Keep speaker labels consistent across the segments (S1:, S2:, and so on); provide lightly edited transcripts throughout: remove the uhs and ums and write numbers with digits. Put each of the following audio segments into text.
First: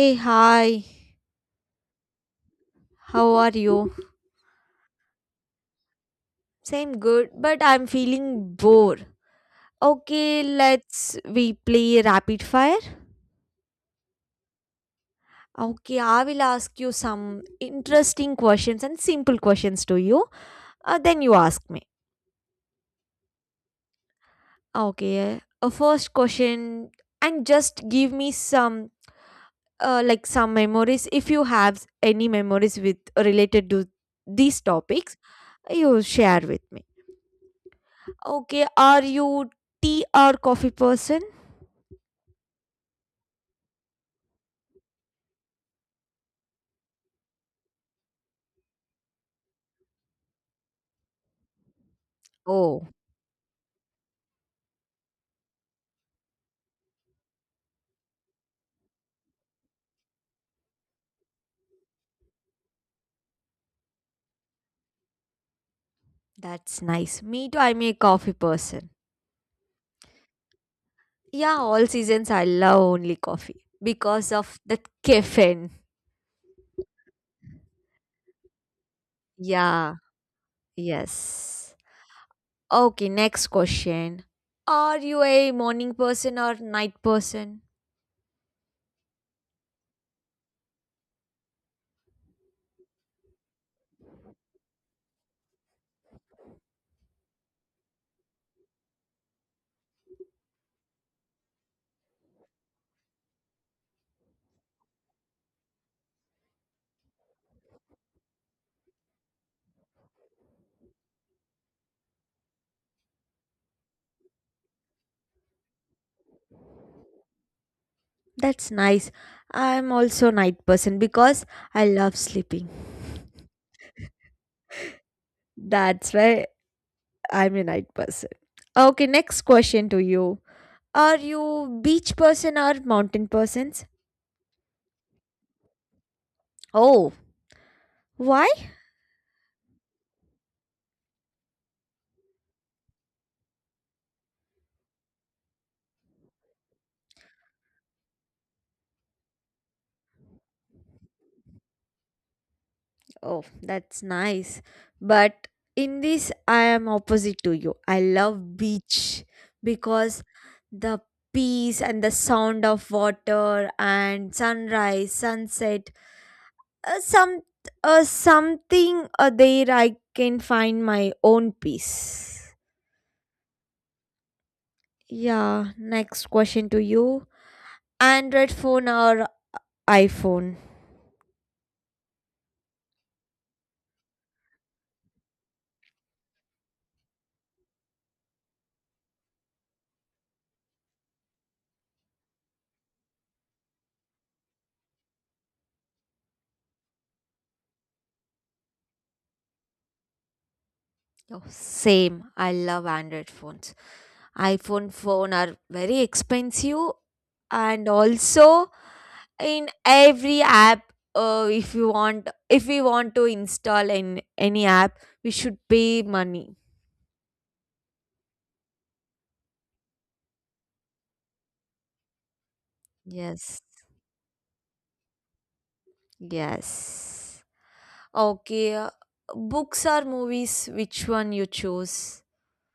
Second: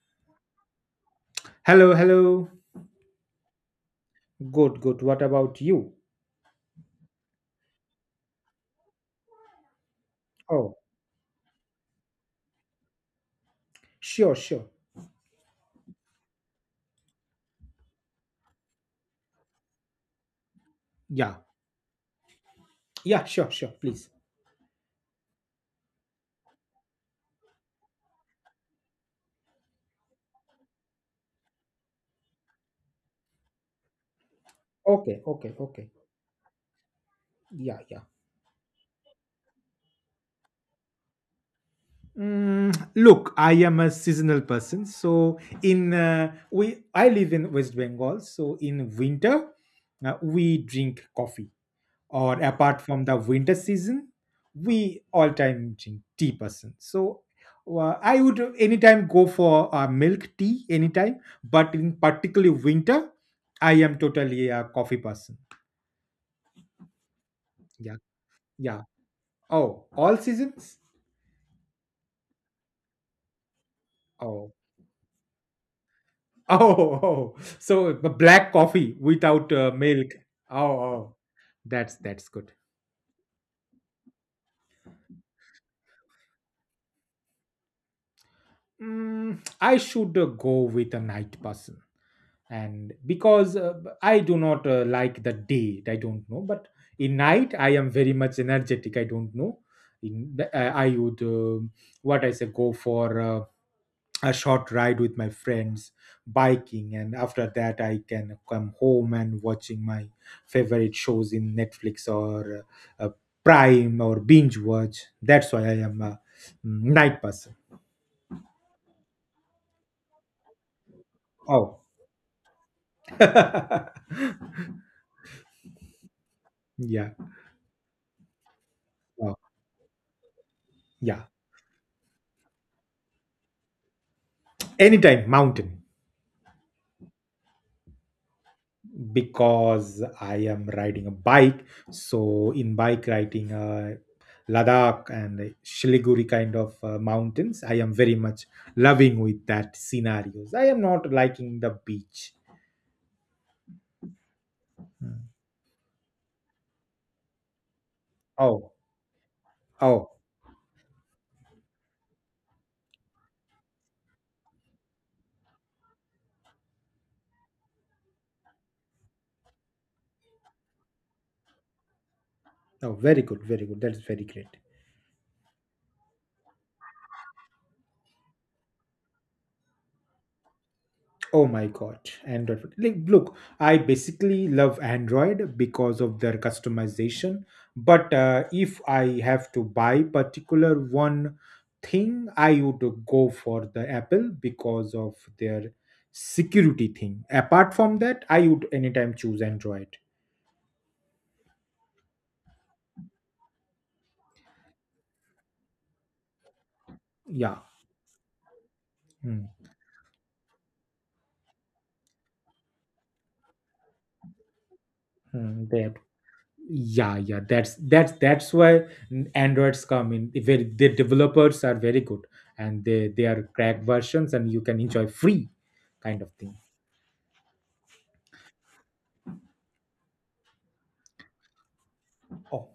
S1: Hey, hi,
S2: Hello, hello.
S1: how are you?
S2: Good, good. What about you?
S1: Same good, but I'm feeling bored. Okay,
S2: Oh,
S1: let's we play rapid fire.
S2: sure, sure.
S1: Okay, I will ask you some interesting questions and simple questions to you. Then you
S2: Yeah,
S1: ask me.
S2: yeah, sure, sure. Please.
S1: Okay, a first question, and just give me some like some memories if you have any memories with related to these topics.
S2: Okay, okay, okay.
S1: You share with me.
S2: Yeah, yeah.
S1: Okay, are you tea or coffee person?
S2: Look, I am a seasonal person. So I live in West Bengal. So in winter, we drink coffee. Or apart
S1: Oh,
S2: from the winter season we all time drink tea person, so I would anytime go for milk tea anytime, but in particularly winter I am totally a coffee person.
S1: that's nice. Me too, I'm a
S2: Yeah,
S1: coffee
S2: yeah.
S1: person.
S2: Oh, all seasons.
S1: Yeah, all seasons I love only coffee because
S2: Oh,
S1: of that caffeine.
S2: oh, oh. So the black coffee without
S1: Yeah,
S2: milk. Oh, oh,
S1: yes.
S2: that's good.
S1: Okay, next question. Are you a morning person or night person?
S2: I should go with a night person, and because I do not like the day, I don't know, but in night I am very much energetic, I don't know. I would what I say, go for a short ride with my friends, biking, and after that I can come home and watching my favorite shows in Netflix or uh, uh, Prime or binge watch. That's why I am a night person.
S1: That's nice. I'm also night person because
S2: Oh,
S1: I love sleeping. That's why
S2: yeah.
S1: I'm a night person. Okay,
S2: Oh,
S1: next question to you. Are
S2: yeah,
S1: you beach person or mountain persons?
S2: anytime mountain.
S1: Oh, why?
S2: Because I am riding a bike. So in bike riding, Ladakh and Shiliguri kind of mountains, I am very much loving with that scenarios. I am not liking the beach.
S1: Oh, that's nice.
S2: Mm.
S1: But in this I am opposite to you. I love
S2: Oh,
S1: beach
S2: oh,
S1: because the peace and the sound of water and sunrise, sunset, some something there I can find my own peace.
S2: oh, very good, very good. That's very great.
S1: Yeah, next question to you. Android phone or iPhone?
S2: Oh my god, Android phone. Like, look, I basically love Android because of their customization. But if I have to buy particular one thing, I would go for the Apple because of their security thing. Apart from that, I would anytime choose Android.
S1: Oh, same. I love Android phones. iPhone phone are very expensive
S2: Yeah,
S1: and also in every app if we want to install in any app we should
S2: mm-hmm.
S1: pay money.
S2: Yeah, yeah, that's why Androids come in. If very the developers are very good and they are
S1: Yes.
S2: cracked versions and you can enjoy free kind of thing.
S1: Yes. Okay. Books or movies which one you choose?
S2: Oh,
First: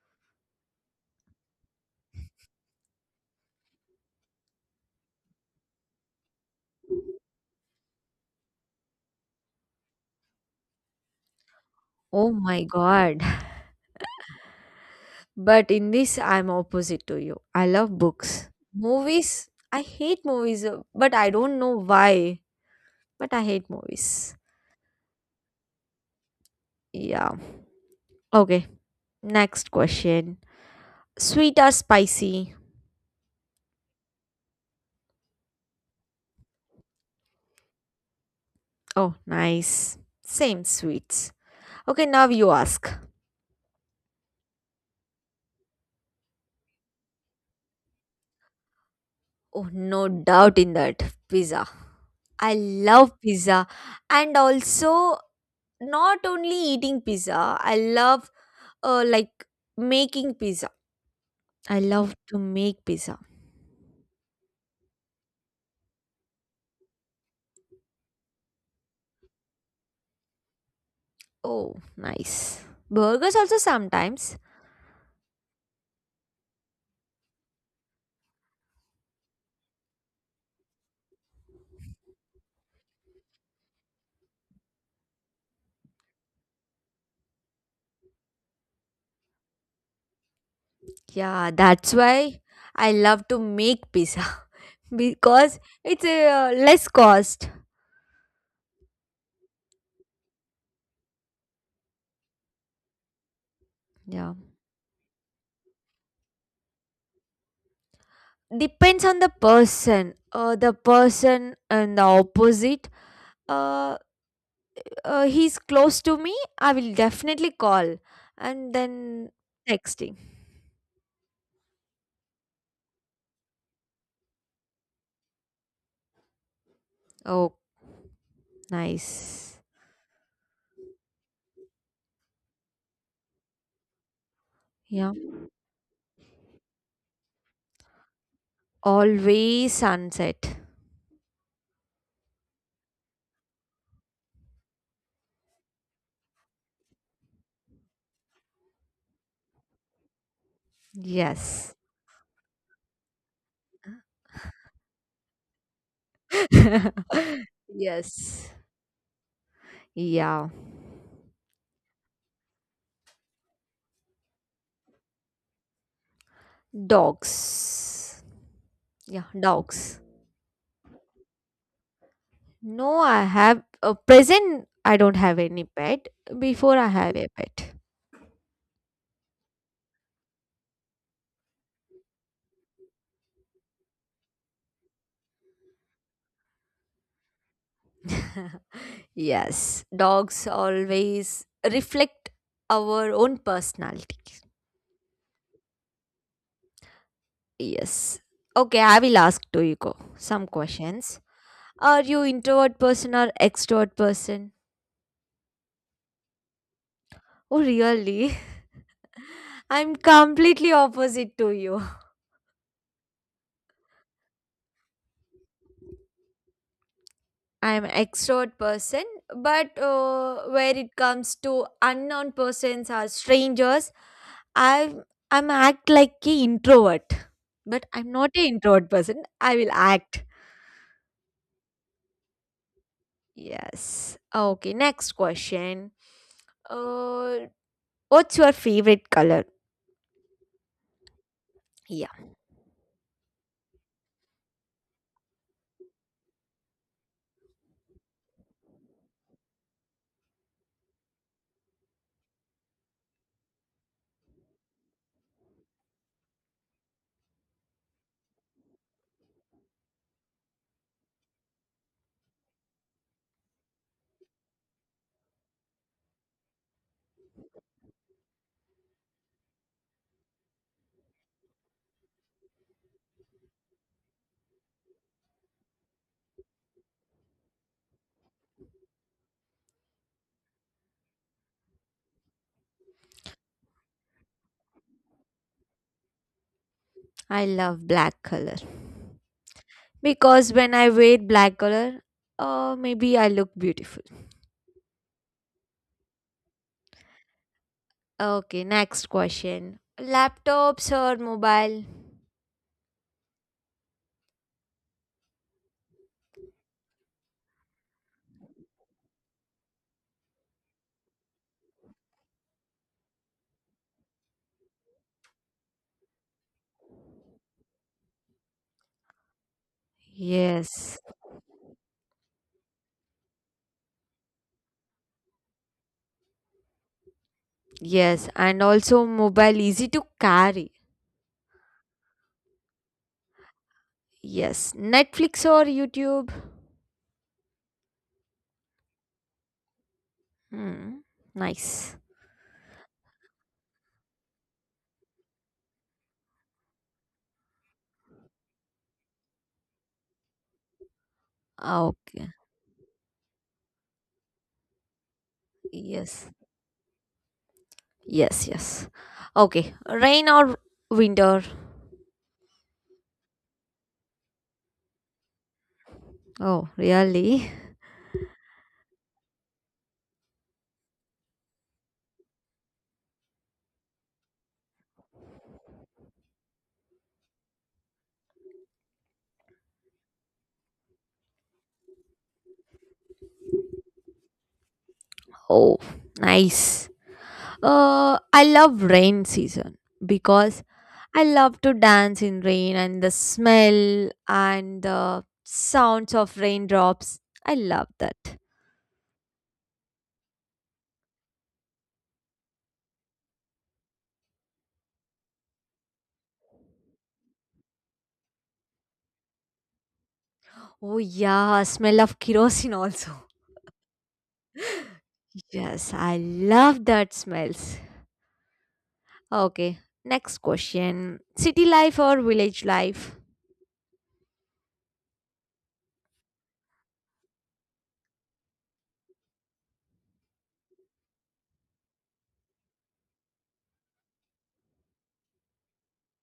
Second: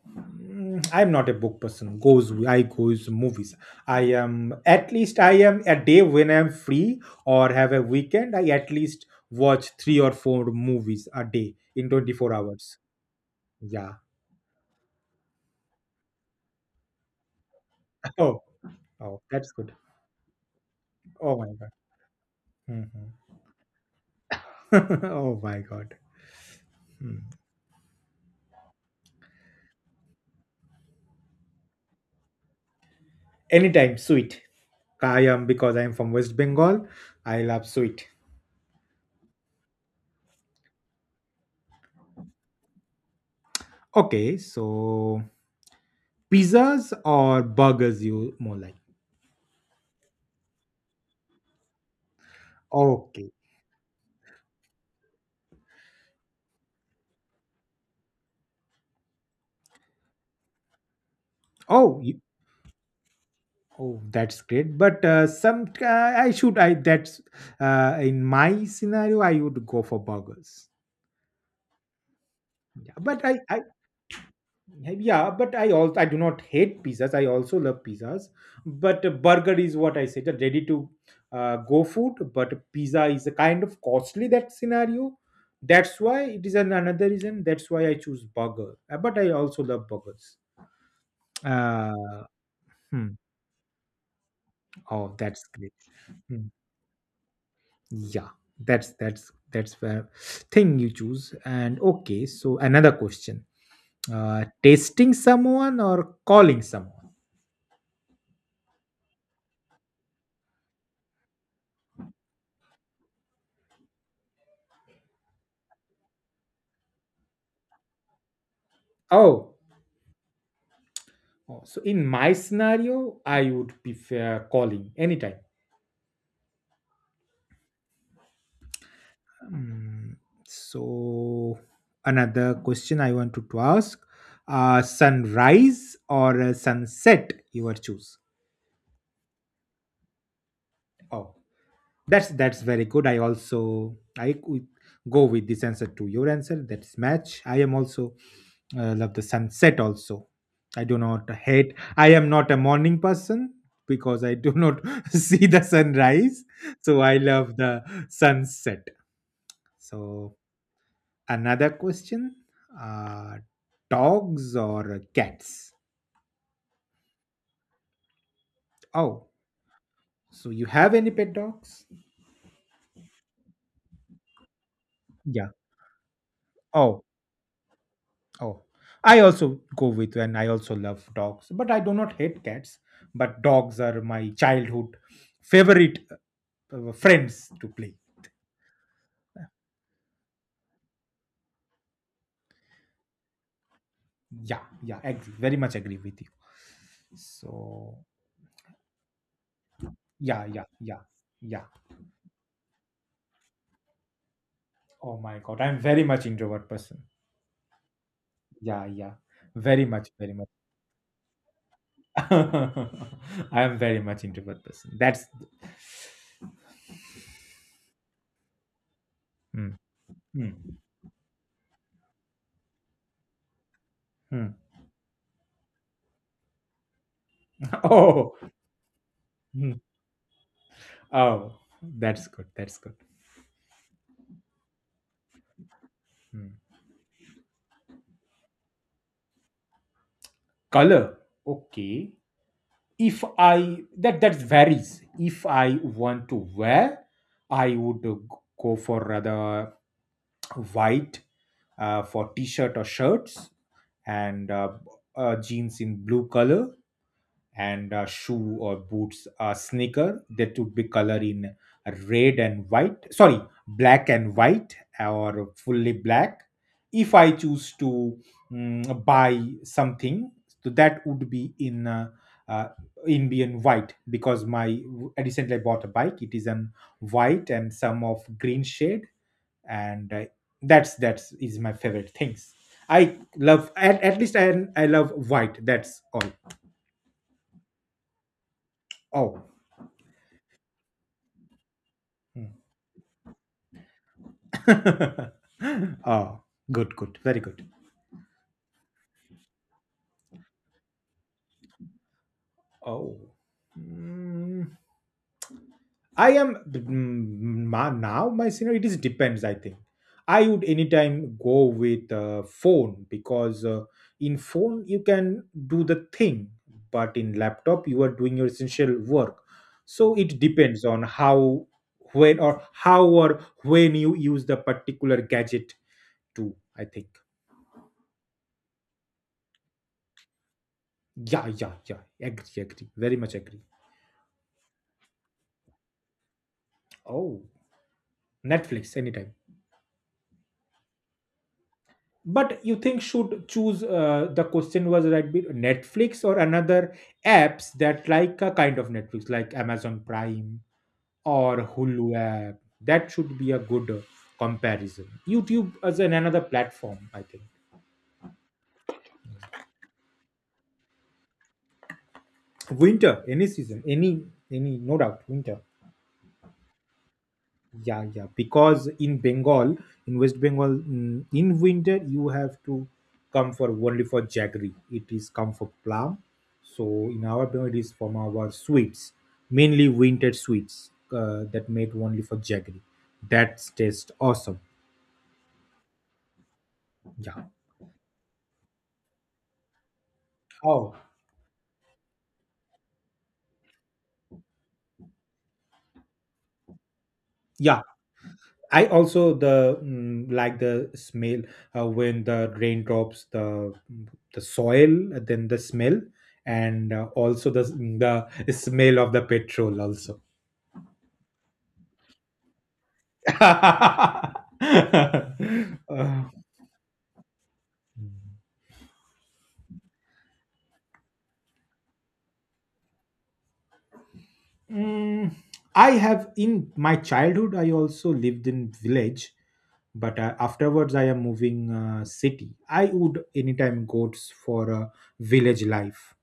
S2: I'm not a book person, goes movies. I am, at least I am a day when I'm free or have a weekend, I at least watch three or four movies a day in
S1: Oh
S2: 24
S1: my
S2: hours.
S1: god.
S2: Yeah.
S1: But in this, I'm opposite to you. I love
S2: Oh,
S1: books.
S2: oh,
S1: Movies,
S2: that's good.
S1: I hate movies, but I
S2: Oh my
S1: don't
S2: god.
S1: know why.
S2: Mhm.
S1: But I hate movies.
S2: Oh my god. Hmm.
S1: Yeah. Okay. Next question. Sweet or spicy?
S2: Anytime, sweet. I am, because I am from West Bengal, I love sweet.
S1: Oh, nice. Same sweets. Okay, now you ask.
S2: Okay, so pizzas or burgers you more like?
S1: Oh, no doubt in that. Pizza. I love
S2: Okay.
S1: pizza. And also, not only eating pizza, I love like making pizza. I
S2: Oh,
S1: love
S2: you,
S1: to make pizza.
S2: oh, that's great. But some I should I that's in my scenario I would go for burgers.
S1: Oh, nice.
S2: Yeah, but
S1: Burgers
S2: I
S1: also
S2: I
S1: sometimes.
S2: Yeah, but I also, I do not hate pizzas, I also love pizzas, but a burger is what I said, a ready to go food. But pizza is a kind of costly, that scenario. That's why it is an, another reason. That's why I choose burger. But I also love burgers.
S1: Yeah, that's
S2: Uh,
S1: why I
S2: hmm.
S1: love to make pizza
S2: Oh, that's
S1: because
S2: great.
S1: it's
S2: Hmm.
S1: less cost.
S2: Yeah, that's fair thing you choose. And okay, so another question:
S1: Yeah.
S2: tasting someone or calling someone?
S1: Depends on the person. The person and the opposite. Uh, he's close to me. I will definitely call and then
S2: Oh.
S1: texting.
S2: Oh, so in my scenario, I would prefer calling anytime.
S1: Oh, nice.
S2: Mm, so another question I wanted to ask:
S1: Yeah.
S2: sunrise or sunset? You would choose.
S1: Always sunset.
S2: Oh, that's very good. I also I could go with this answer to your answer. That's match. I am also, I love the sunset also. I do not hate.
S1: Yes.
S2: I am not a morning person because I do not see the sunrise. So I love the
S1: yes.
S2: sunset. So
S1: Yeah.
S2: another question: uh, dogs or cats?
S1: Dogs. Yeah,
S2: Oh,
S1: dogs.
S2: so you have any pet dogs?
S1: No, I have a present. I don't have
S2: Yeah.
S1: any pet. Before I
S2: Oh,
S1: have a pet.
S2: oh. I also go with, and I also love dogs, but I do not hate cats. But dogs are my childhood favorite friends to play.
S1: Yes, dogs always reflect our own personality.
S2: Yeah, yeah, agree. Very much agree with you. So
S1: Yes. Okay, I will ask to you go
S2: yeah,
S1: some
S2: yeah, yeah,
S1: questions.
S2: yeah.
S1: Are you introvert person or extrovert person?
S2: Oh my God, I'm very much introvert person.
S1: Oh, really?
S2: Yeah, yeah, very
S1: I'm
S2: much, very much.
S1: completely opposite to you.
S2: I am very much introvert person. That's
S1: I'm an extrovert person,
S2: mm,
S1: but
S2: mm,
S1: where it comes to unknown persons or strangers,
S2: mm.
S1: I'm I'm act like a introvert. But I'm not
S2: Oh,
S1: an introvert person. I will
S2: mm,
S1: act.
S2: oh, that's good. That's good.
S1: Yes. Okay. Next question.
S2: Mm.
S1: Uh, what's your favorite color?
S2: Color,
S1: Yeah,
S2: okay. If I That that varies. If I want to wear, I would go for rather white for t-shirt or shirts, and jeans in blue color, and shoe or boots, sneaker, that would be color in red and white, sorry, black and white or fully black. If I choose to buy something, so that would be in uh, Indian white. Because my recently I bought a bike, it is an white and some of green shade. And I, that's is my favorite things. I love at least I love white, that's all.
S1: I love black color
S2: Oh,
S1: because when I wear black color, maybe I look beautiful.
S2: oh, good, good, very good.
S1: Okay. Next question. Laptops or mobile?
S2: Oh. Mm. I am now my scenario, it is depends. I think I would anytime go with phone, because in phone you can do the thing, but in laptop you are doing your essential work. So it depends
S1: Yes,
S2: on how, when, or how or when you use the particular gadget to. I think.
S1: yes, and also mobile easy to carry.
S2: Yeah, yeah, yeah. Agree, agree. Very much agree.
S1: Yes, Netflix or YouTube.
S2: Oh, Netflix anytime.
S1: Hmm, nice.
S2: But you think should choose the question was right, Netflix or another apps that, like a kind of Netflix like Amazon Prime or Hulu
S1: Okay,
S2: app, that should be a good comparison. YouTube as an
S1: yes,
S2: another platform, I think.
S1: yes, yes. Okay, rain or winter?
S2: Winter, any season, any, no doubt winter.
S1: Oh, really?
S2: Yeah, yeah. Because in Bengal, in West Bengal, in winter you have to come for only for jaggery. It is come for plum. So in our Bengal, it is from our sweets, mainly winter sweets, that made only for jaggery. That tastes awesome.
S1: Oh, nice.
S2: Yeah.
S1: I love rain season because
S2: Oh,
S1: I love to dance in rain and the smell and the sounds of raindrops. I
S2: yeah.
S1: love that.
S2: I also the like the smell when the raindrops, the soil, then the smell, and also the the smell of the petrol also.
S1: Oh yeah, smell of kerosene also. yes, I
S2: Uh,
S1: love that smells. Okay, next question. City life or village life?
S2: mm, I have, in my childhood I also lived in village, but afterwards I am moving city. I would anytime go for a village life.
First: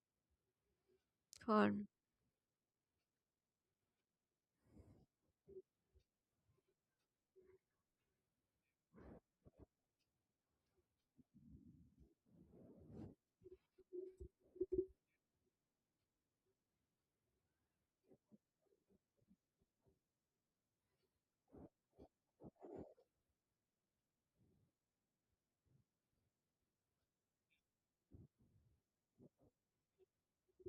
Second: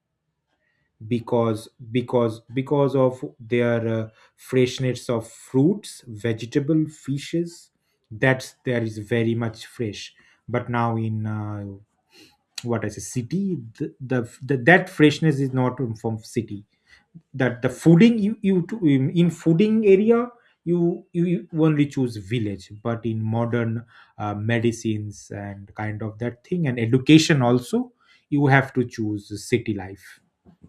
S2: Because
S1: For
S2: because of their freshness of fruits, vegetable, fishes, that's there is very much fresh. But now in what I say city, the that freshness is not from city. That the fooding, in fooding area, you only choose village. But in modern medicines and kind of that thing, and education also, you have to choose city life.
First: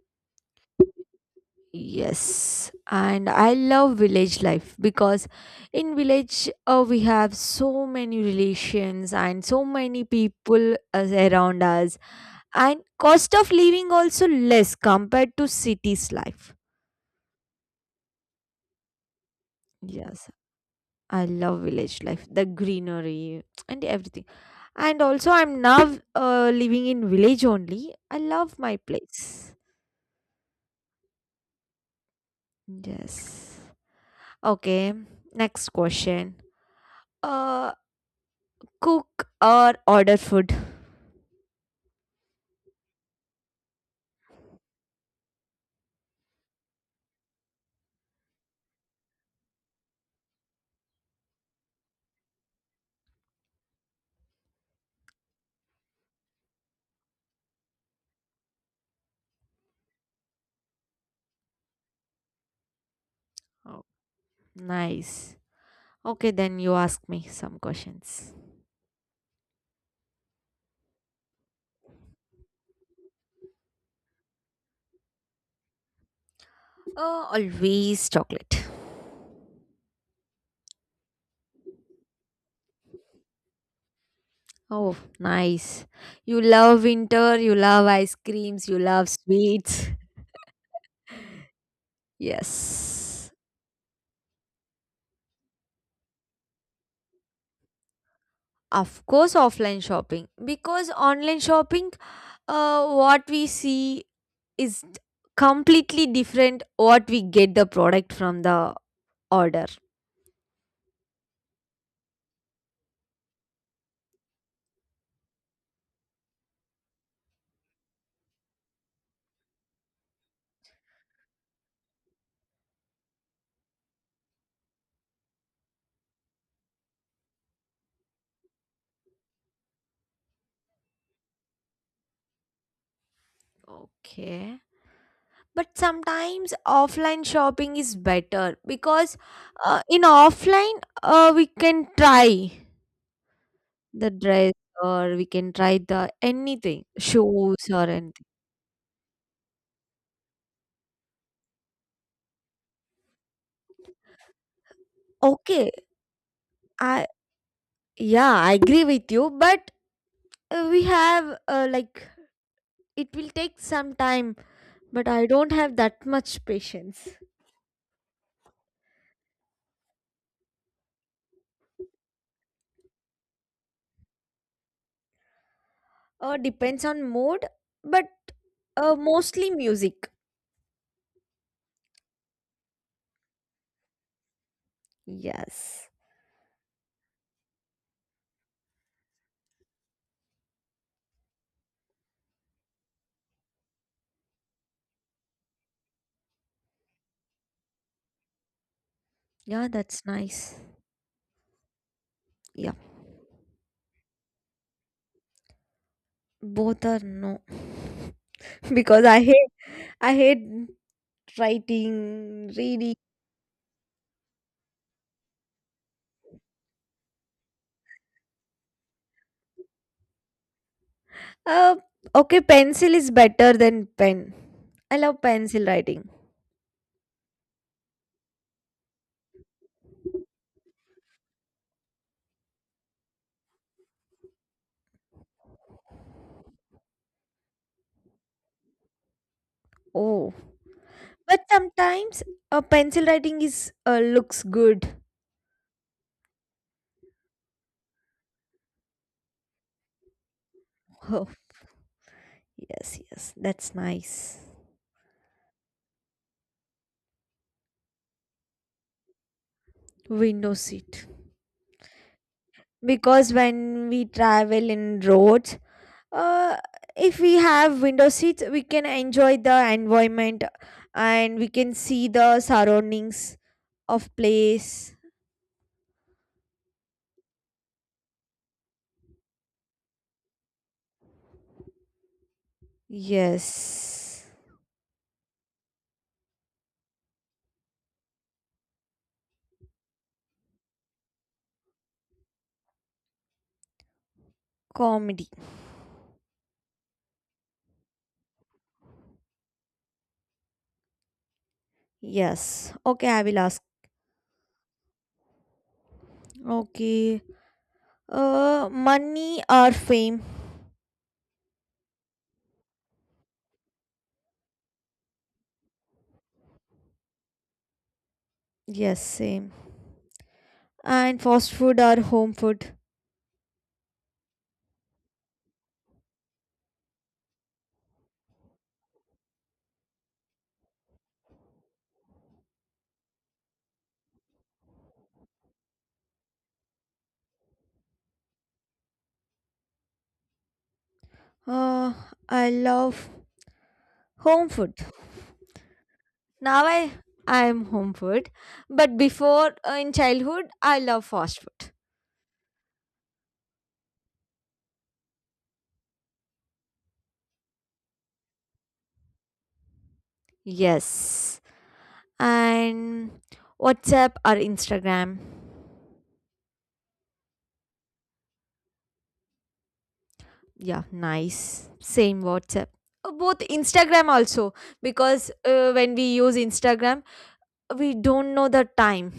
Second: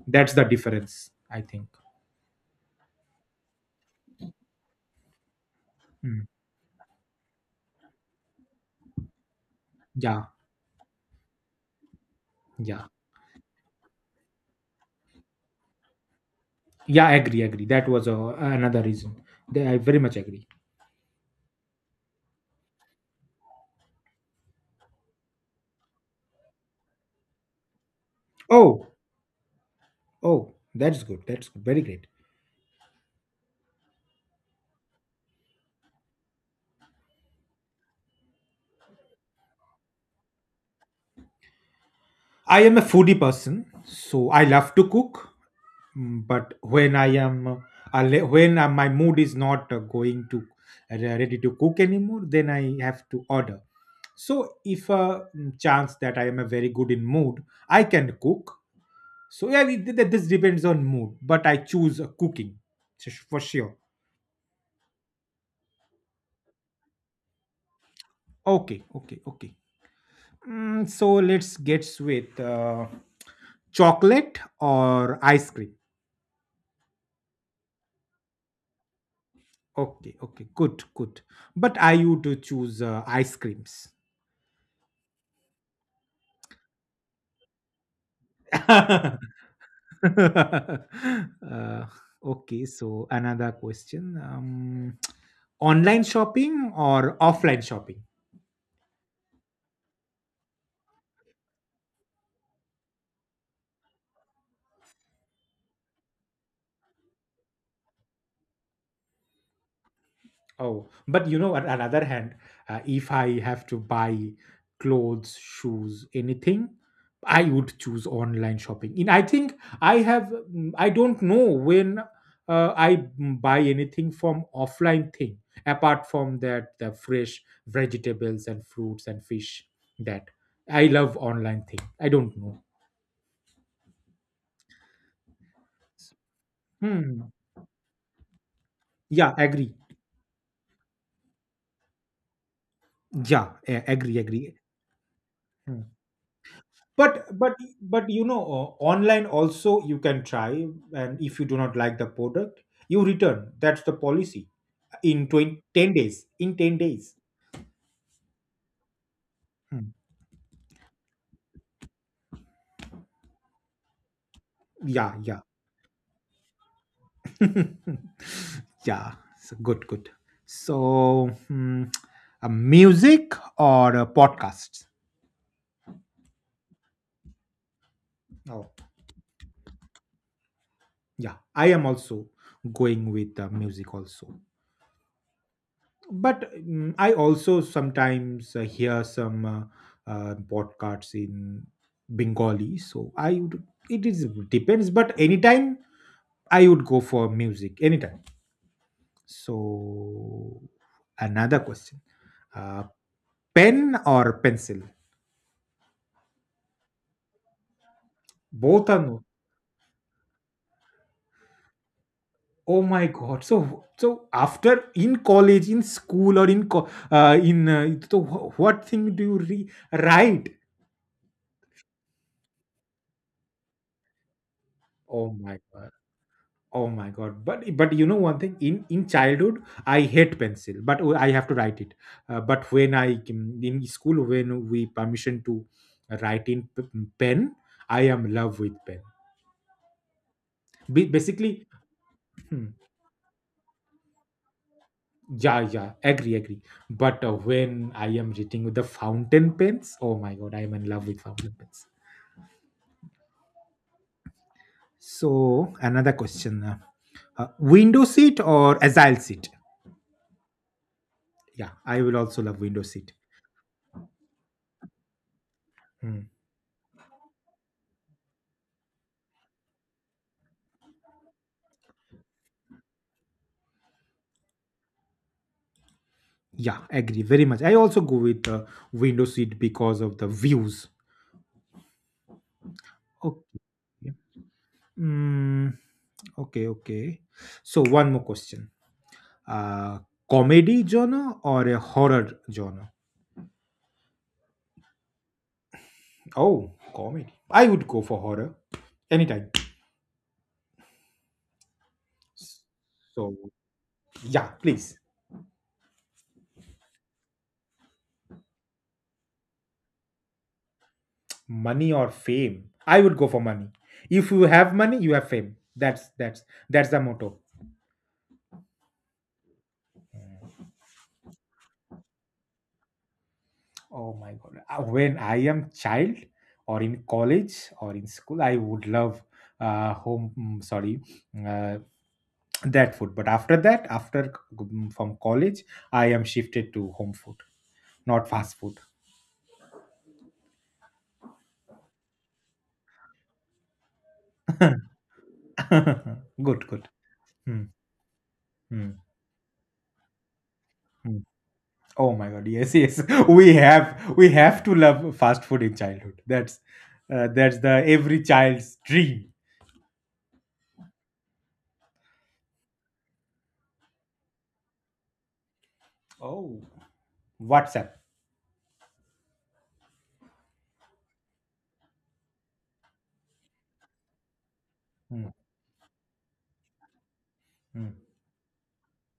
S2: That's the difference I think.
S1: yes, and I love village life because in
S2: Mm.
S1: village we have so many relations and so many
S2: Yeah,
S1: people as around us and
S2: yeah,
S1: cost of living also less compared to city's life.
S2: yeah, agree, agree, that was another reason. I very much
S1: Yes.
S2: agree.
S1: I love village life, the greenery and everything. And also, I'm now living in village only. I love my
S2: Oh,
S1: place.
S2: oh, that's good, that's good. Very great.
S1: Yes. Okay. Next question. Uh, Cook or order food?
S2: I am a foodie person, so I love to cook. But when I am when my mood is not going to ready to cook anymore, then I have to order. So if a chance that I am a very good in mood, I can cook. So yeah, this depends on mood, but I choose cooking, for sure.
S1: Oh, nice. Okay, then you ask me some questions.
S2: Okay, okay, okay. So let's get with chocolate or ice cream.
S1: Oh, always chocolate.
S2: Okay, okay, good, good, but I would choose ice creams.
S1: Oh, nice. You love winter, you love ice creams, you
S2: uh,
S1: love sweets.
S2: okay, so
S1: Yes.
S2: another question. Online shopping or offline shopping?
S1: Of course, offline shopping. Because online shopping, what we see is completely different what we get the product from the order.
S2: Oh, but you know, on another hand, if I have to buy clothes, shoes, anything, I would choose online shopping. In I think I have, I don't know when buy anything from offline thing. Apart from that, the fresh vegetables and fruits and fish, that I love online thing. I don't know.
S1: Okay. But sometimes offline
S2: Hmm.
S1: shopping is better because
S2: Yeah, agree.
S1: in offline we can try.
S2: Yeah,
S1: The
S2: agree, agree.
S1: dress or we can try the anything,
S2: But
S1: shoes or
S2: but
S1: anything.
S2: you know online also you can try, and if you do not like the product, you return, that's the policy in twenty
S1: Okay,
S2: ten days, in 10
S1: I
S2: days.
S1: yeah, I agree with you, but
S2: Hmm.
S1: we have like it will take some time, but
S2: Yeah,
S1: I
S2: yeah.
S1: don't have that much patience.
S2: Yeah, so good, good. So hmm, a music or a podcast?
S1: Depends on mood, but
S2: Oh,
S1: mostly music.
S2: yeah, I am also going with music also.
S1: Yes.
S2: But I also sometimes hear some podcasts in Bengali, so I would, it is depends, but anytime I would go for music anytime.
S1: Yeah, that's nice.
S2: So another question:
S1: Yeah,
S2: uh, pen or pencil?
S1: both are no.
S2: Both are
S1: because I
S2: no.
S1: hate I hate writing,
S2: Oh
S1: reading.
S2: my god, so so after in college, in school, or in so what thing do you write?
S1: Uh, okay, pencil is better than pen. I love
S2: Oh my
S1: pencil
S2: god.
S1: writing.
S2: Oh my god! But you know one thing, in childhood I hate pencil, but I have to write it. But when I in school, when we permission to write in pen, I am love with pen.
S1: Oh, but
S2: Basically,
S1: sometimes a
S2: hmm,
S1: pencil writing is looks good.
S2: yeah, yeah, agree, agree. But when I am writing with the fountain pens, oh my god, I am in love with
S1: Oh,
S2: fountain pens.
S1: yes, yes, that's nice.
S2: So another question: window seat or agile seat?
S1: Window seat.
S2: Yeah, I will also love window seat.
S1: Because when we travel in roads,
S2: Hmm.
S1: uh, if we have window seats, we can enjoy the environment and we can see the surroundings of place.
S2: Yeah, agree very much. I also go with the window seat because of the views. Okay. Yeah.
S1: Yes,
S2: Mm, okay, okay. So one more question. Uh comedy genre or a horror genre?
S1: comedy.
S2: Oh, comedy. I would go for horror anytime.
S1: Yes. Okay, I
S2: So
S1: will ask.
S2: yeah, please.
S1: Okay. Money or fame?
S2: Money or fame? I would go for money. If you have money, you have fame. That's the motto.
S1: Yes, same. And fast food or home food?
S2: Oh my god. When I am child or in college or in school, I would love home. Sorry, uh, that food. But after that, after from college, I am shifted to home food, not fast food.
S1: Uh, I love home food.
S2: Good,
S1: Now
S2: good.
S1: I
S2: Hmm,
S1: am home food, but
S2: hmm,
S1: before in childhood I love
S2: hmm.
S1: fast food.
S2: Oh my god. Yes, yes. We have to love fast food in childhood. That's the every child's dream.
S1: Yes. And WhatsApp or Instagram?
S2: Oh, WhatsApp.
S1: Yeah, nice. Same WhatsApp. Both Instagram also
S2: Hmm,
S1: because when we use Instagram,
S2: hmm.
S1: we don't know the time.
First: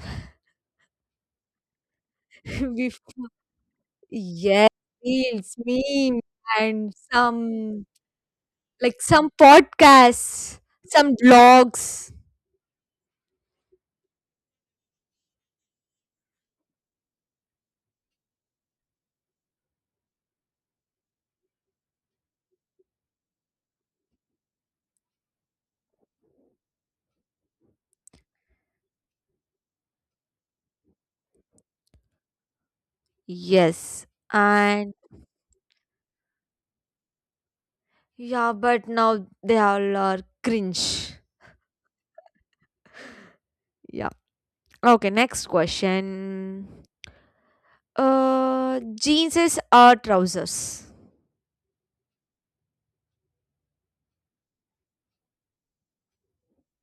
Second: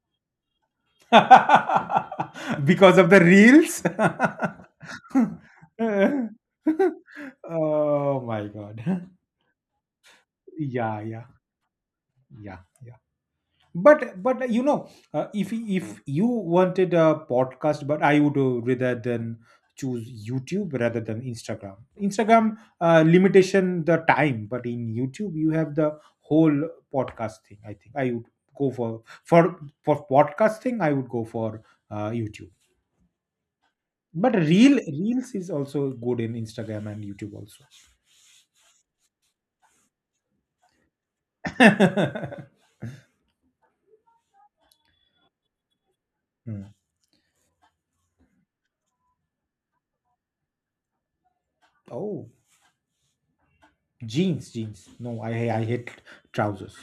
S1: We
S2: Because
S1: f
S2: of the reels?
S1: yeah, reels, memes, and some
S2: Oh my
S1: like
S2: God.
S1: some podcasts,
S2: Yeah,
S1: some
S2: yeah,
S1: blogs.
S2: yeah, yeah. But you know, if you wanted a podcast, but I would rather than choose YouTube rather than Instagram. Instagram limitation the time, but in YouTube you have the whole podcast thing. I think I would go for podcasting. I would go for YouTube.
S1: Yes,
S2: But reel
S1: and
S2: reels is also good in Instagram and YouTube also.
S1: yeah, but now they all are cringe. Yeah. Okay, next question.
S2: Hmm.
S1: Uh, Jeans is or trousers?
S2: Oh, jeans, jeans. No, I hate trousers.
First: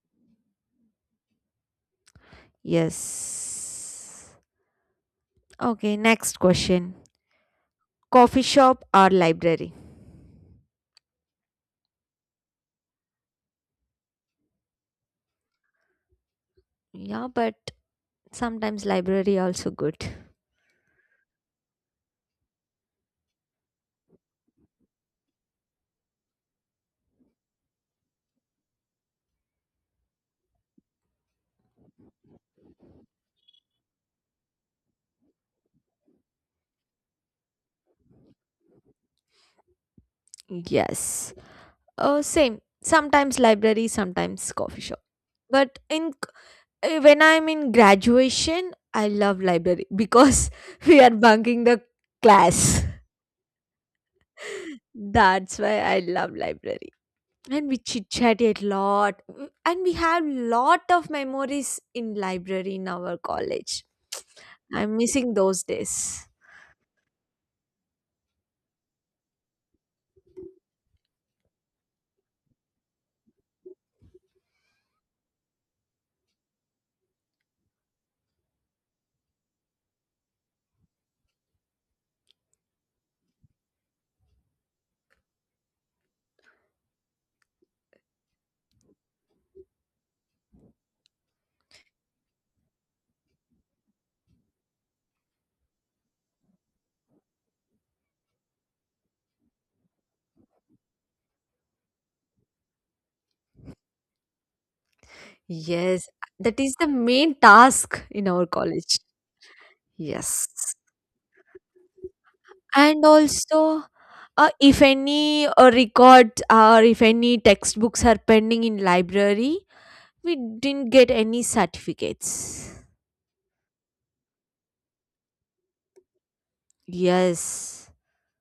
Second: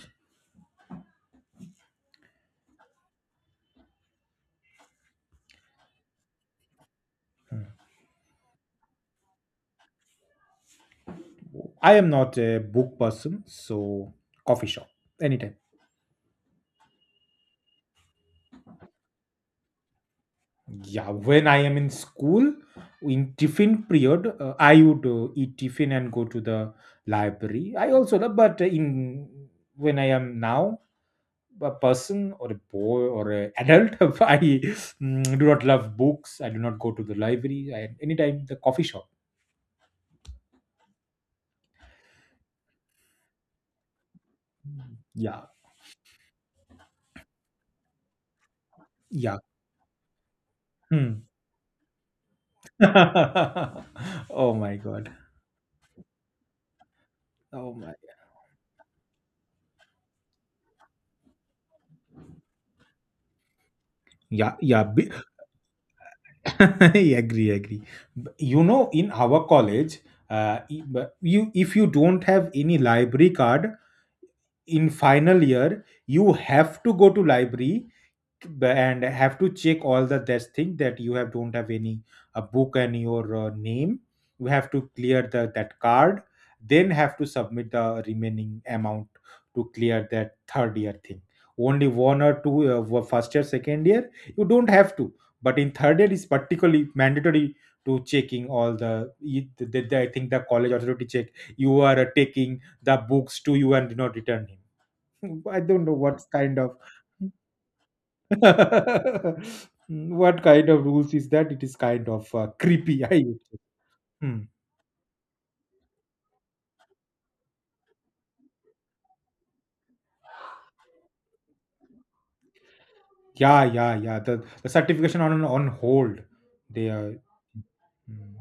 S1: Yes. Okay, next question.
S2: Hmm.
S1: Coffee shop or library?
S2: I am not a book person, so coffee shop anytime.
S1: Yeah, but sometimes library also good.
S2: Yeah, when I am in school in tiffin period, I would eat tiffin and go to the library. I also love, but in when I am now a person or a boy or a adult I do not love books. I do not go to the library. I, anytime the coffee shop.
S1: Yes. Same. Sometimes library, sometimes coffee shop.
S2: Yeah,
S1: But in c- eh, When I'm in graduation, I
S2: yeah.
S1: love library because we are
S2: Hmm.
S1: bunking the class.
S2: Oh my god.
S1: That's why I love library. And
S2: Oh
S1: we
S2: my,
S1: chit chat a lot. Mm, and we have lot of memories in library in our college.
S2: yeah, yeah,
S1: I'm missing those days.
S2: I agree, agree. You know, in our college you, if you don't have any library card in final year, you have to go to library and have to check all the this thing, that you have don't have any a book, and your name. You have to clear the that card, then have to submit the remaining amount to clear that third year thing. Only one or two were first year, second year you don't have to, but in third year is particularly mandatory to checking all the, I think the college authority check you are taking the books to you and do not return him. I don't know
S1: Yes,
S2: what kind
S1: that is
S2: of
S1: the main task in our college.
S2: what
S1: Yes.
S2: kind of rules is that? It is kind of creepy,
S1: And
S2: I would say.
S1: also,
S2: Hmm.
S1: if any records or if any textbooks are pending in library, we didn't get any certificates.
S2: Yeah, yeah, yeah. The certification on hold. They are.
S1: Yes.
S2: mm,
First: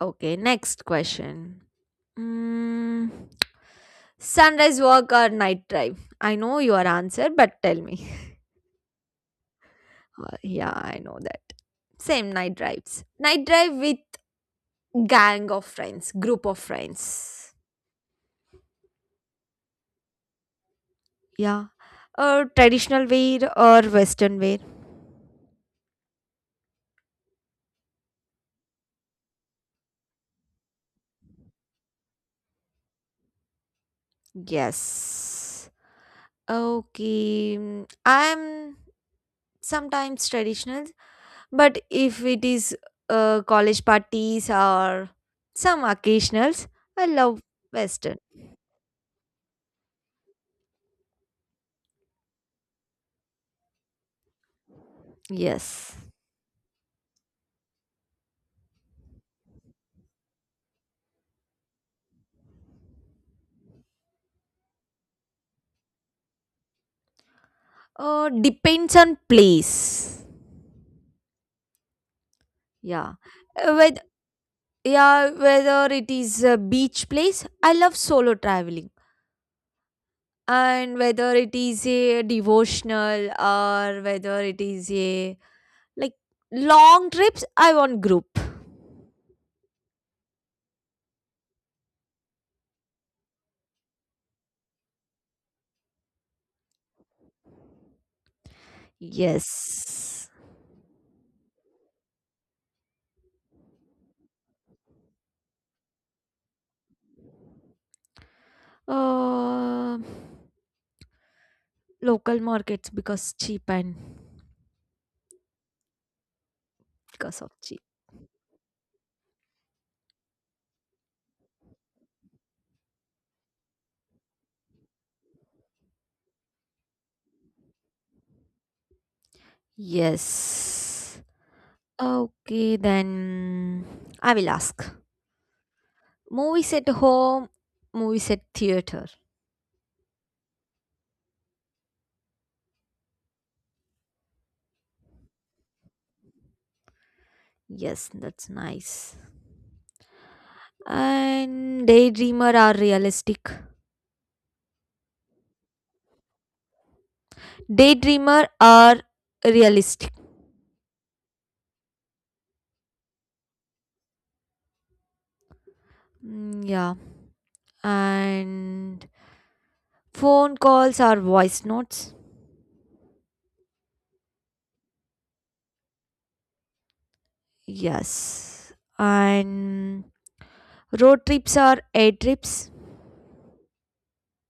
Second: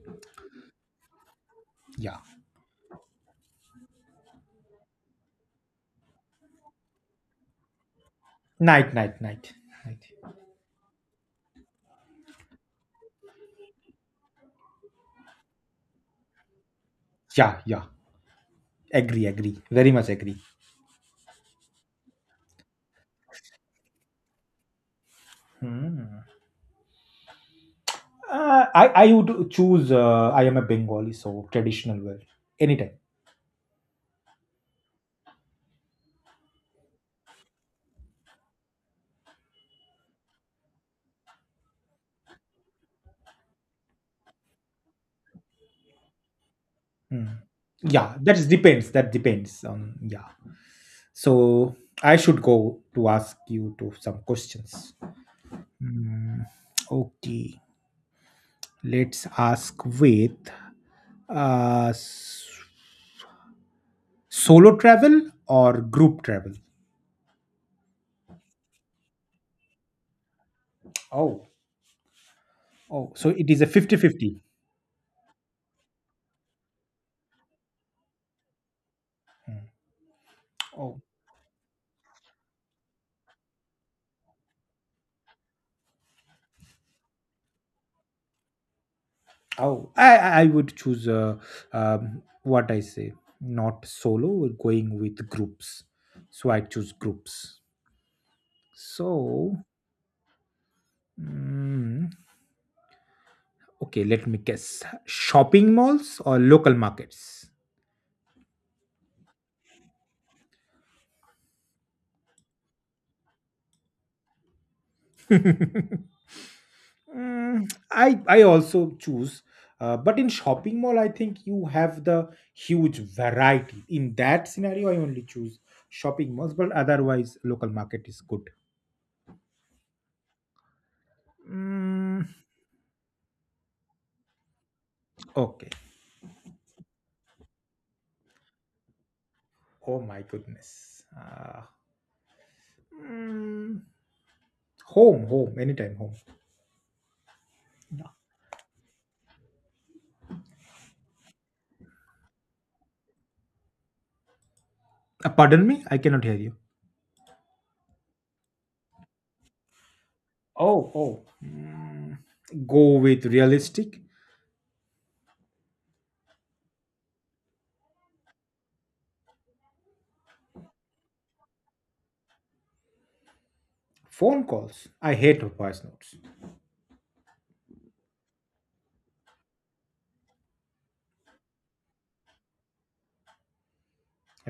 S1: Okay, next question.
S2: Yeah.
S1: Mm, sunrise walk or night drive? I know your answer, but tell me.
S2: Night, night, night, night.
S1: Yeah, I know that. Same night drives. Night drive with gang of friends, group of friends.
S2: Yeah, yeah. Agree, agree. Very much agree.
S1: Yeah. Traditional wear or Western wear?
S2: Hmm. I would choose. I am a Bengali, so traditional wear anytime.
S1: Yes. Okay. Mm, I'm sometimes traditional, but if it is college parties or some occasionals, I
S2: Hmm.
S1: love
S2: Yeah,
S1: Western.
S2: that is depends. That depends on, yeah. So I should go to ask you to some questions.
S1: Yes.
S2: Mm, okay, let's ask with uh, s- solo travel or group travel.
S1: Depends on place.
S2: Oh, oh,
S1: Yeah.
S2: so it is a
S1: Uh, Whether,
S2: 50-50.
S1: yeah, whether it is a beach place, I love solo traveling. And
S2: Oh,
S1: whether it is a devotional or whether it is a like long trips I want group.
S2: oh, I would choose what I say, not solo, we're going with groups. So I choose groups. So,
S1: Yes,
S2: mm, okay, let me guess, shopping malls or local markets?
S1: uh, local markets because cheap and because of
S2: Mm,
S1: cheap.
S2: I also choose, but in shopping mall, I think you have the huge variety. In that scenario, I only choose shopping malls, but otherwise, local market is good.
S1: Yes,
S2: Mm,
S1: okay, then I will ask,
S2: okay.
S1: movies at home movies at theater.
S2: Oh my goodness. Mm, Home, home, anytime home.
S1: Yes,
S2: No.
S1: that's nice. And daydreamer are realistic.
S2: Pardon me, I cannot hear you.
S1: Daydreamer are realistic.
S2: Oh, oh. Mm, go with realistic.
S1: Mm, yeah. And phone calls are voice notes.
S2: Phone calls. I hate voice notes.
S1: Yes. And road trips are air trips.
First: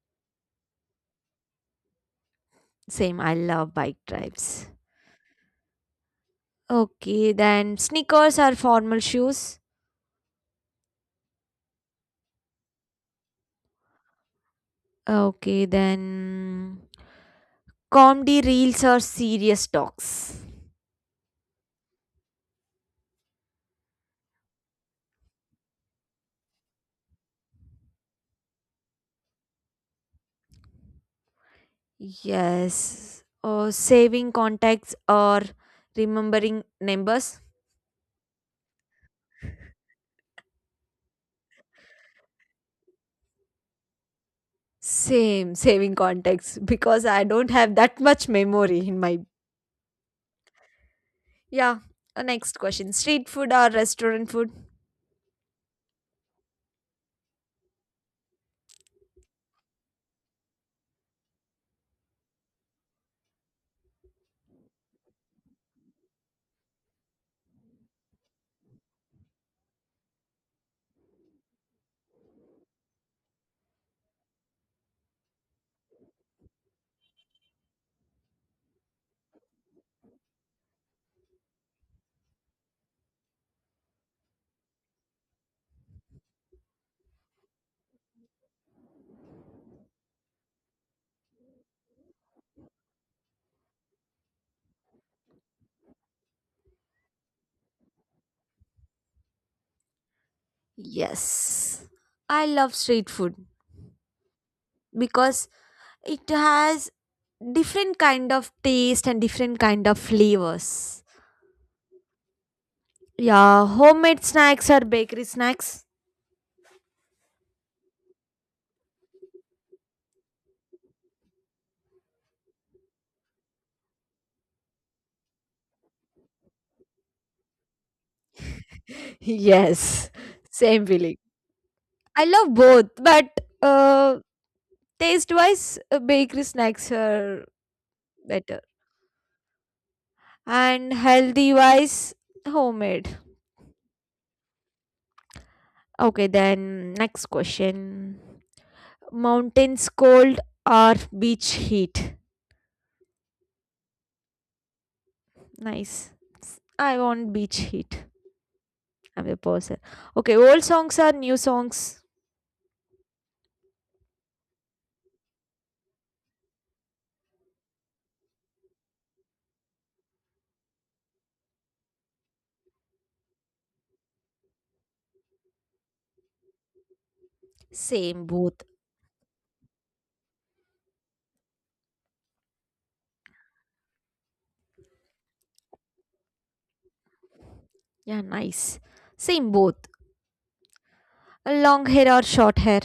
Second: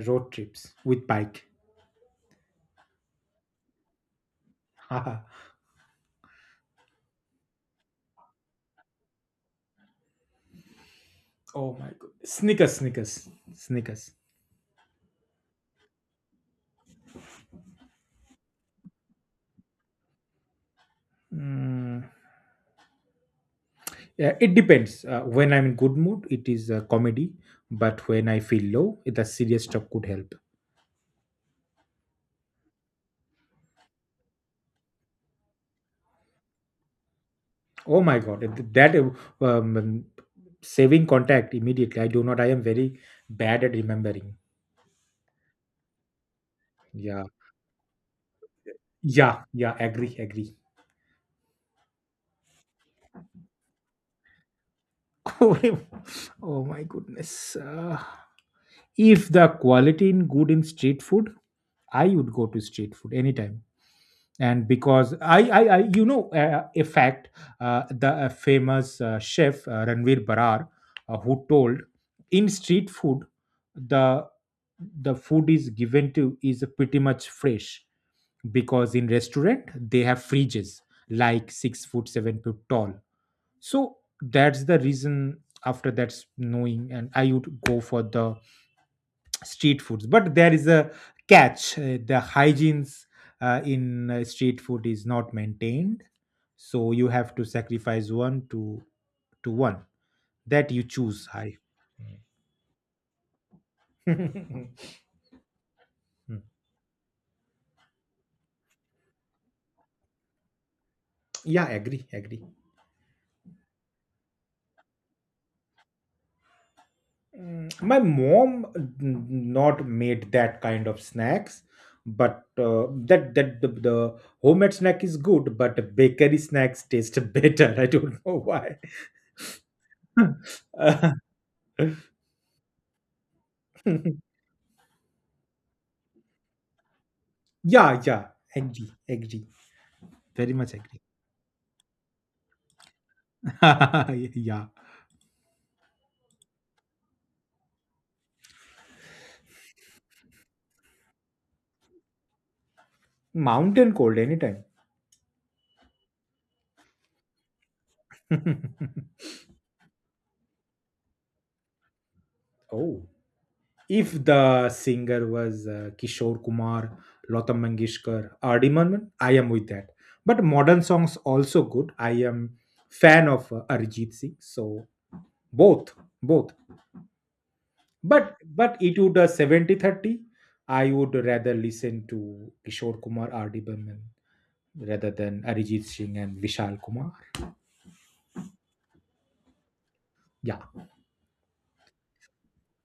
S2: Road trips with bike.
S1: Same. I love bike drives. Okay. Then sneakers are formal shoes.
S2: Oh my god. Snickers, Snickers, Snickers.
S1: Okay. Then comedy reels are serious talks.
S2: Mm, yeah, it depends. When I'm in good mood, it is a comedy, but when I feel low, the serious stuff could help.
S1: Yes. Or saving contacts or remembering numbers.
S2: Oh my god, that saving contact immediately. I do not. I am very bad at remembering.
S1: Same, saving context because I
S2: Yeah,
S1: don't have that much memory in my.
S2: yeah, yeah. Agree, agree.
S1: Yeah. Next question, street food or restaurant food?
S2: Oh my goodness. If the quality in good in street food, I would go to street food anytime. And because I you know, a fact, the famous chef Ranveer Barar, who told in street food, the the food is given to is pretty much fresh because in restaurant they have fridges like 6 foot 7 foot tall. So that's the reason. After that's knowing, and I would go for the street foods, but there is a catch, the hygienes in street food is not maintained, so you have to sacrifice one to one, that you choose high.
S1: Yes. I love street food because it
S2: Mm.
S1: has different kind of taste and different kind of flavors.
S2: Yeah, agree, agree.
S1: Yeah, homemade snacks or bakery snacks?
S2: Mm, my mom n- not made that kind of snacks, but the homemade snack is good, but bakery snacks taste better. I don't know why.
S1: Yes. Same
S2: Uh,
S1: feeling. I love both, but uh taste wise bakery snacks are
S2: yeah, yeah.
S1: better.
S2: Agree, agree. Very much
S1: And
S2: agree.
S1: healthy wise homemade.
S2: Yeah.
S1: Okay, then next question, mountains cold or beach heat.
S2: Mountain cold anytime.
S1: Nice. I want beach heat. I'm the person. Okay, old songs or new songs.
S2: Oh. If the singer was Kishore Kumar, Lata Mangeshkar, R.D. Murman, I am with that. But modern songs also good. I am fan of Arijit Singh. So both, both.
S1: Same, both.
S2: But it would 70 30. I would rather listen to Kishore Kumar, R.D. Burman rather than Arijit Singh and Vishal Kumar.
S1: Yeah, nice, same both.
S2: Yeah.
S1: Long hair or short hair.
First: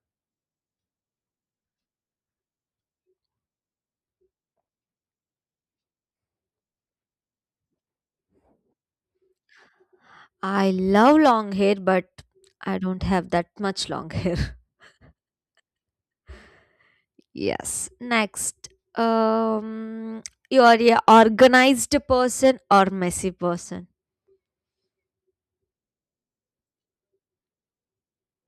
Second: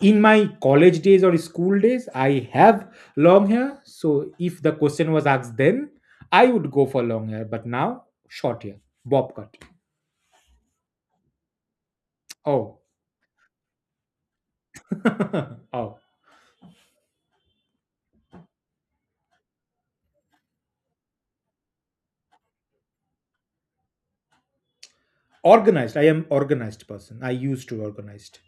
S2: In my college days or school days, I have long hair, so if the question was asked then, I would go for long hair, but now short hair, bob cut.
S1: I love long hair but I
S2: Oh.
S1: don't have that much long hair.
S2: Oh,
S1: Yes. Next, um, you are a organized person or messy person.
S2: organized. I am organized person. I used to organized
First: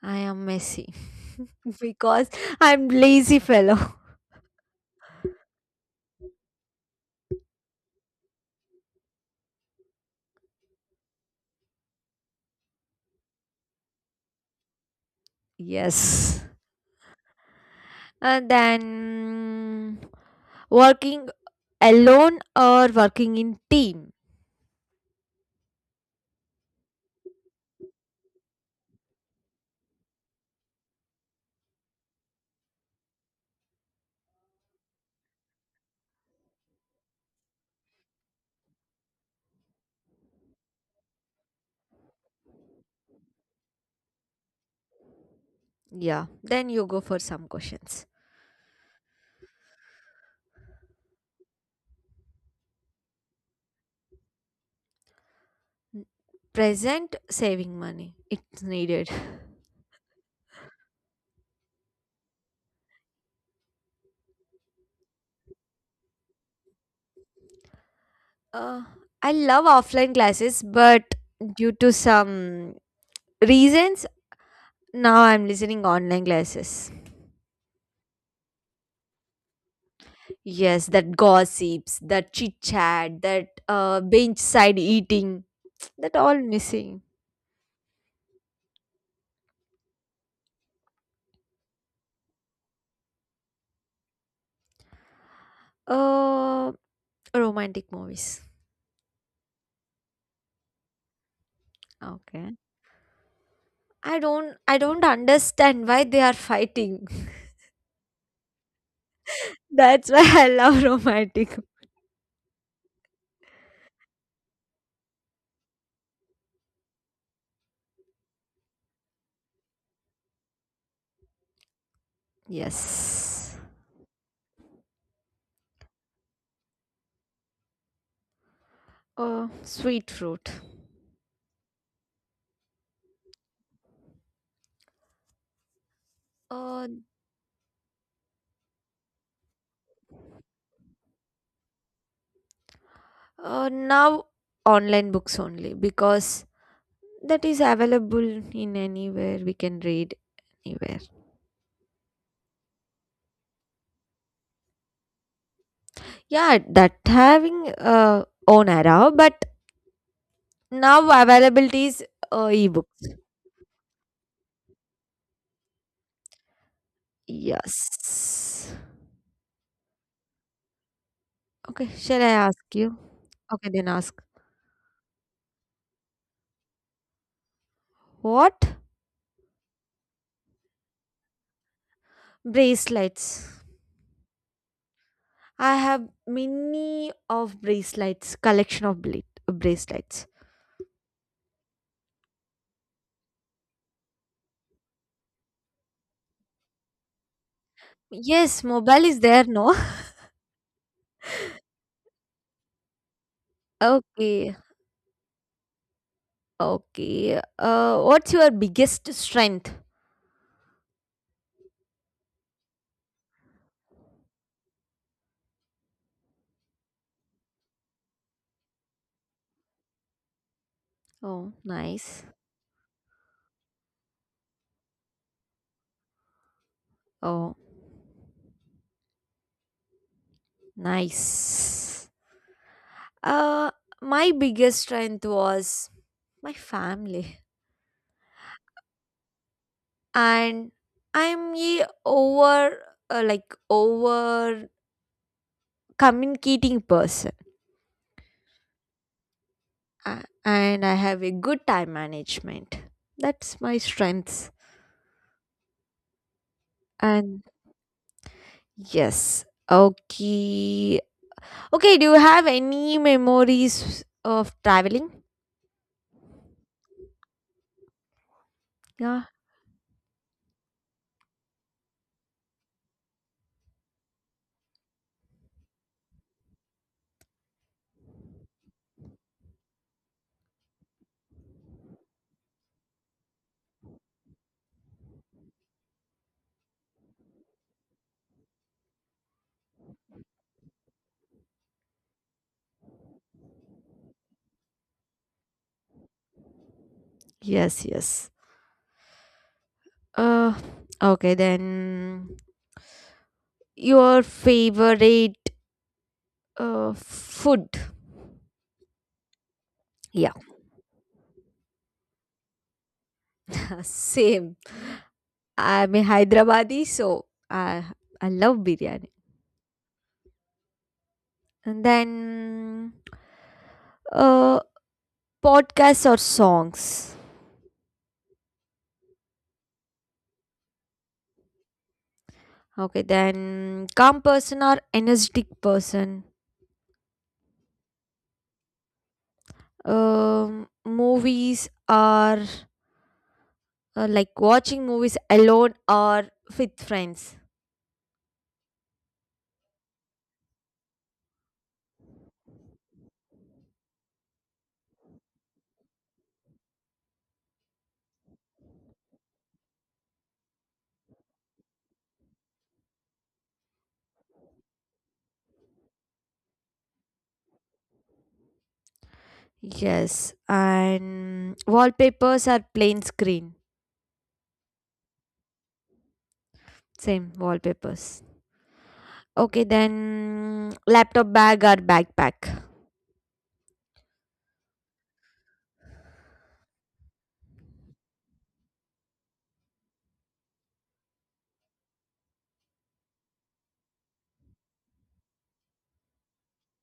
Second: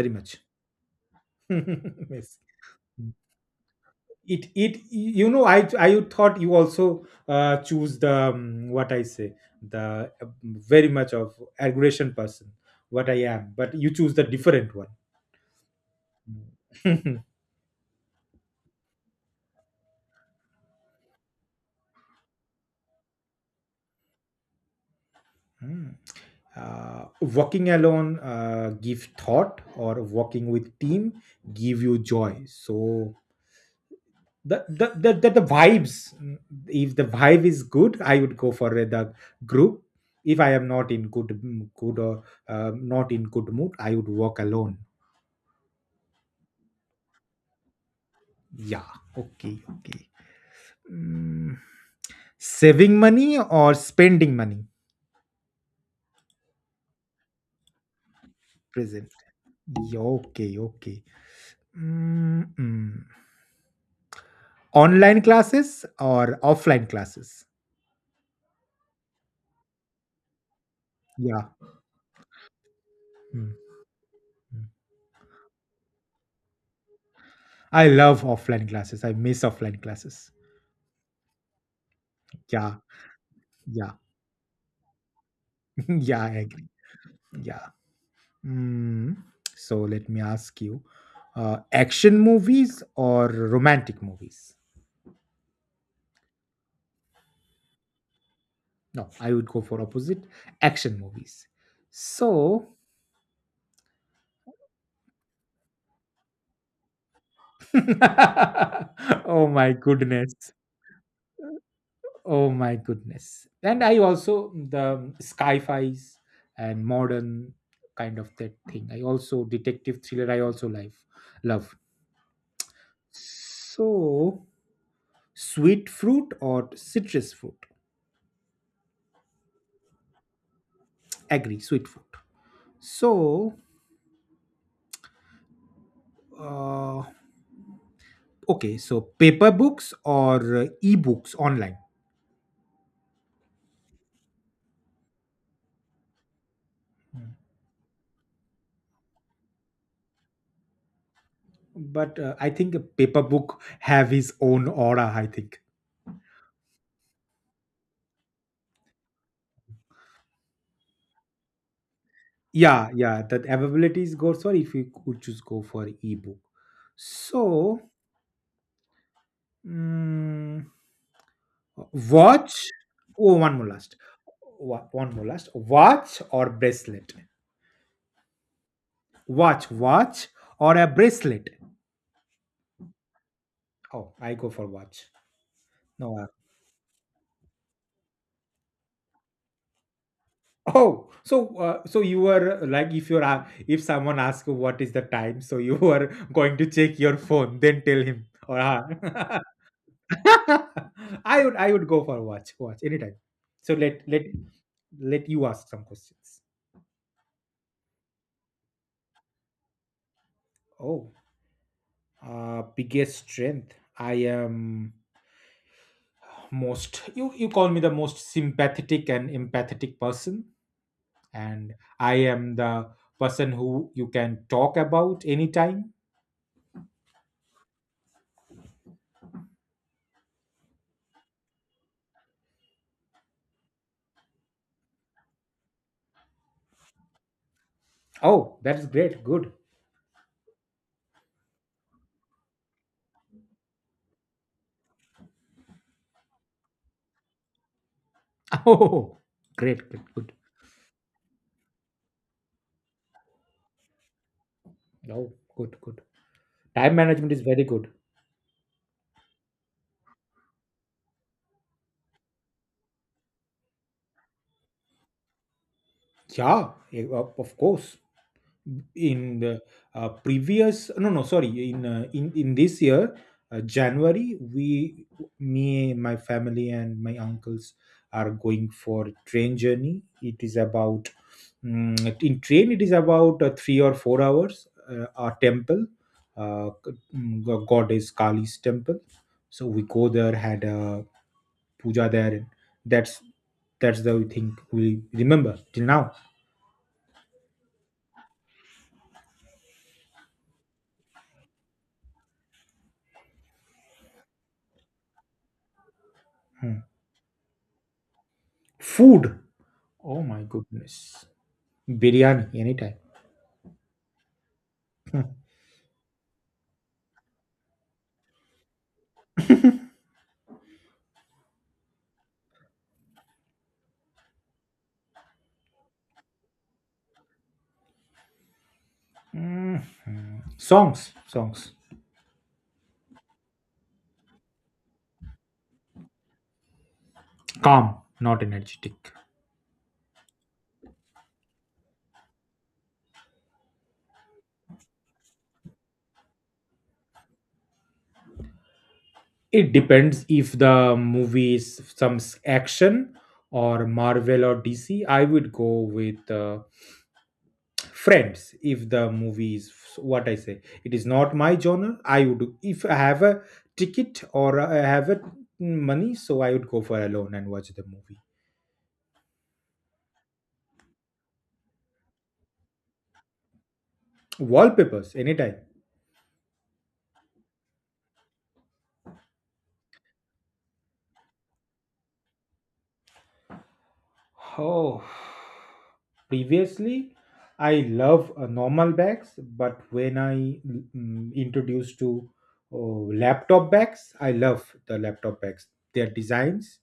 S2: very
S1: I
S2: much.
S1: am messy because
S2: Yes.
S1: I'm lazy fellow.
S2: It, you know, I thought you also choose the what I say, the very much of aggression person what I am, but you choose the different one.
S1: Yes. And then working alone or working in team.
S2: Hmm. Uh, walking alone, give thought, or walking with team give you joy. So the vibes, mm, if the vibe is good, I would go for the group. If I am not in good, mm, good, or not in good mood, I would walk alone.
S1: Yeah, then you go for some questions.
S2: Yeah, okay, okay. Mm, saving money or spending money.
S1: Present saving money, it's
S2: Present.
S1: needed.
S2: Yeah, okay, okay. Mm, mm. Online classes or offline classes?
S1: Uh, I love offline classes, but
S2: Yeah.
S1: due to some
S2: Mm,
S1: reasons,
S2: mm.
S1: now I'm listening online classes.
S2: I love offline classes. I miss offline classes.
S1: Yes, that gossips, that chit
S2: Yeah.
S1: chat, that
S2: Yeah.
S1: bench side eating, that
S2: Yeah, I
S1: all
S2: agree.
S1: missing.
S2: Yeah. Mm. So let me ask you, action movies or romantic movies?
S1: Uh, Romantic movies.
S2: No, I would go for opposite, action movies.
S1: Okay.
S2: So,
S1: I don't understand why they are fighting.
S2: oh my
S1: That's why
S2: goodness.
S1: I love romantic.
S2: Oh my goodness. And I also the sci-fis and modern kind of that thing. I also detective thriller I also like love.
S1: Yes.
S2: So sweet fruit or citrus fruit?
S1: Sweet fruit.
S2: Agree, sweet fruit. So
S1: Uh,
S2: uh, okay, so paper books or e-books online.
S1: Now online books only because that is available in anywhere we can read anywhere.
S2: But I think a paper book have his own aura, I think.
S1: Yeah, that having own era, but now availability is
S2: Yeah,
S1: ebooks.
S2: yeah, that availabilities goes for, if you could choose, go for ebook. So
S1: Yes.
S2: mm,
S1: Okay, shall I
S2: watch.
S1: ask you?
S2: Oh, one more
S1: Okay, then
S2: last.
S1: ask.
S2: One more last, watch or bracelet?
S1: What?
S2: Watch, watch, or a bracelet?
S1: Bracelets.
S2: Oh, I go for watch.
S1: I have
S2: No,
S1: many of bracelets, collection of bracelets.
S2: oh, so so you were like, if you're if someone asks what is the time, so you are going to check your phone then tell him or
S1: Yes, mobile is
S2: her.
S1: there, no?
S2: I would go for a watch anytime. So
S1: Okay,
S2: let you ask some questions.
S1: okay. What's your biggest strength?
S2: Oh, biggest strength. I am most, you call me the most sympathetic and empathetic person,
S1: Oh,
S2: and I
S1: nice.
S2: am the person who you can talk about anytime.
S1: Oh, nice. Uh, my biggest strength was my family.
S2: Oh, that's great. Good.
S1: And I'm a over like over communicating person.
S2: Oh, great. Great.
S1: A-
S2: Good.
S1: and I have a good time management. That's my strengths.
S2: Oh, good. Good. Time management is
S1: And
S2: very good.
S1: yes, okay, okay. Do you have any memories of traveling?
S2: Yeah, eh, of course.
S1: Yeah.
S2: In the previous, no no sorry, in in this year January, we, me, my family and my uncles are going for train journey. It is about, mm, in train, it is about 3 or 4 hours, our temple, goddess Kali's temple. So we go there, had a puja there. that's that's the thing we remember till now.
S1: Yes. Yes. Uh. Okay then. Your favorite
S2: Hmm.
S1: food?
S2: Food. Oh
S1: Yeah.
S2: my goodness. Biryani anytime.
S1: Same.
S2: Hmm.
S1: I'm a Hyderabadi, so I love biryani. And then uh, podcasts or songs.
S2: Mhm. Songs. Songs.
S1: Okay, then calm person or energetic person.
S2: Calm, not energetic.
S1: Movies are like watching movies alone or with friends.
S2: It depends, if the movie is action or Marvel or DC, I would go with Friends. If the movie is what I say, it is not my genre, I would, if I have a ticket or I have a money, so I would go for alone and watch the movie.
S1: Yes, and wallpapers are plain screen.
S2: Wallpapers anytime.
S1: Same wallpapers. Okay, then laptop bag or backpack.
S2: Oh. Previously, I love normal bags, but when I, mm, introduced to laptop bags, I love the laptop bags, their designs,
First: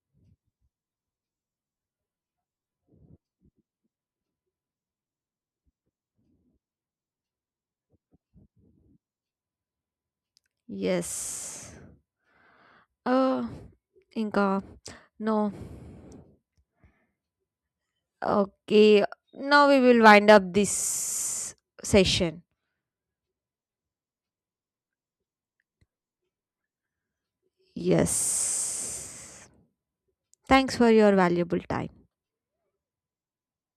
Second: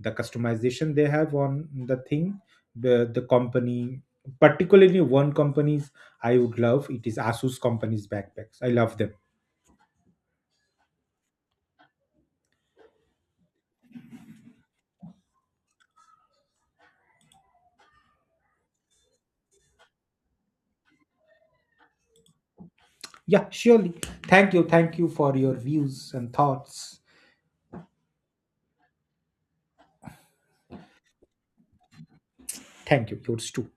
S2: the customization they have on the thing, the company, particularly one company's I would love, it is Asus company's backpacks. I love them.
S1: Yes. Uh, Inka, no. Okay, now we will wind up this session.
S2: Yeah, surely. Thank you for your views and thoughts.
S1: Yes. Thanks for your valuable time.
S2: Thank you. Yours too.